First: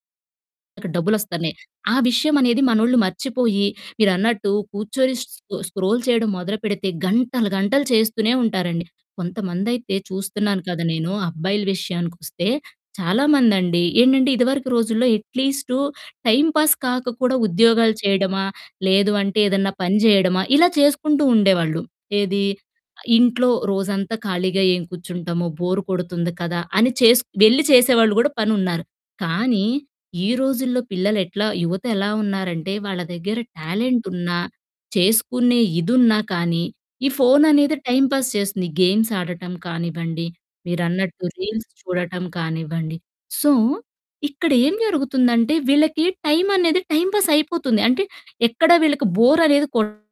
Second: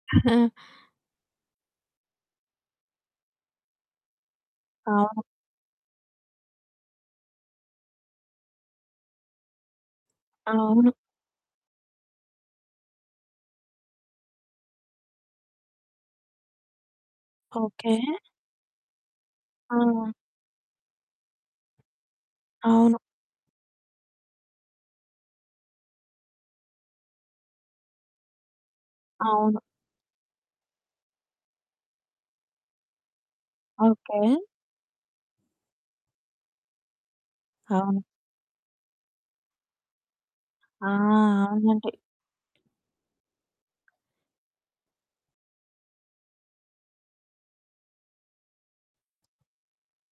ఆ! అక్కడ డబ్బులు ఒస్తాలే. ఆ విషయమనేది మనోళ్ళు మర్చిపోయి, మీరన్నట్టు కూర్చొని అవును. స్ స్కొ స్క్రోల్ చెయడం మొదలు పెడితే గంటలు గంటలు చేస్తూనే ఉంటారండి. కొంతమందై‌తే చూస్తున్నాను కదా! అవును. నేను. అబ్బాయిల విషయానికొస్తే చాలామందండి, ఏంటంటే, ఇదవరకు రోజుల్లో ఎట్లీస్టు టైమ్ పాస్ కాక కూడా ఉద్యోగాలు ఓకే. చెయడమా, లేదు అంటే ఏదన్నా పని ఆ! జెయడమా, ఇలా చేసుకుంటూ ఉండేవాళ్ళు. ఏదీ? అవును. "ఇంట్లో రోజంతా ఖాళీగా ఏం కూర్చుంటాము, బోరు కొడుతుంది కదా!" అని చేసుక్ వెళ్ళి చేసేవాళ్ళు గూడా పనున్నారు. అవును. కానీ, ఈ రోజుల్లో పిల్లలెట్లా యువతెలా ఉన్నారంటే, వాళ్ళ దగ్గర ఓకే. టాలెంటున్నా, చేసుకునే ఇదున్నా కానీ ఈ ఫోననేది అవును. టైమ్ పాస్ చేస్తుంది. గేమ్స్ ఆడటం కానివ్వండి, ఆ! మీరన్నట్టు రీల్స్ అవునండి. చూడటం కానివ్వండి. సో, ఇక్కడేం జరుగుతుందంటే, వీళ్ళకీ టైమనేది టైమ్ పాసైపోతుంది. అంటే, ఎక్కడ వీళ్ళకి బోరనేది కొ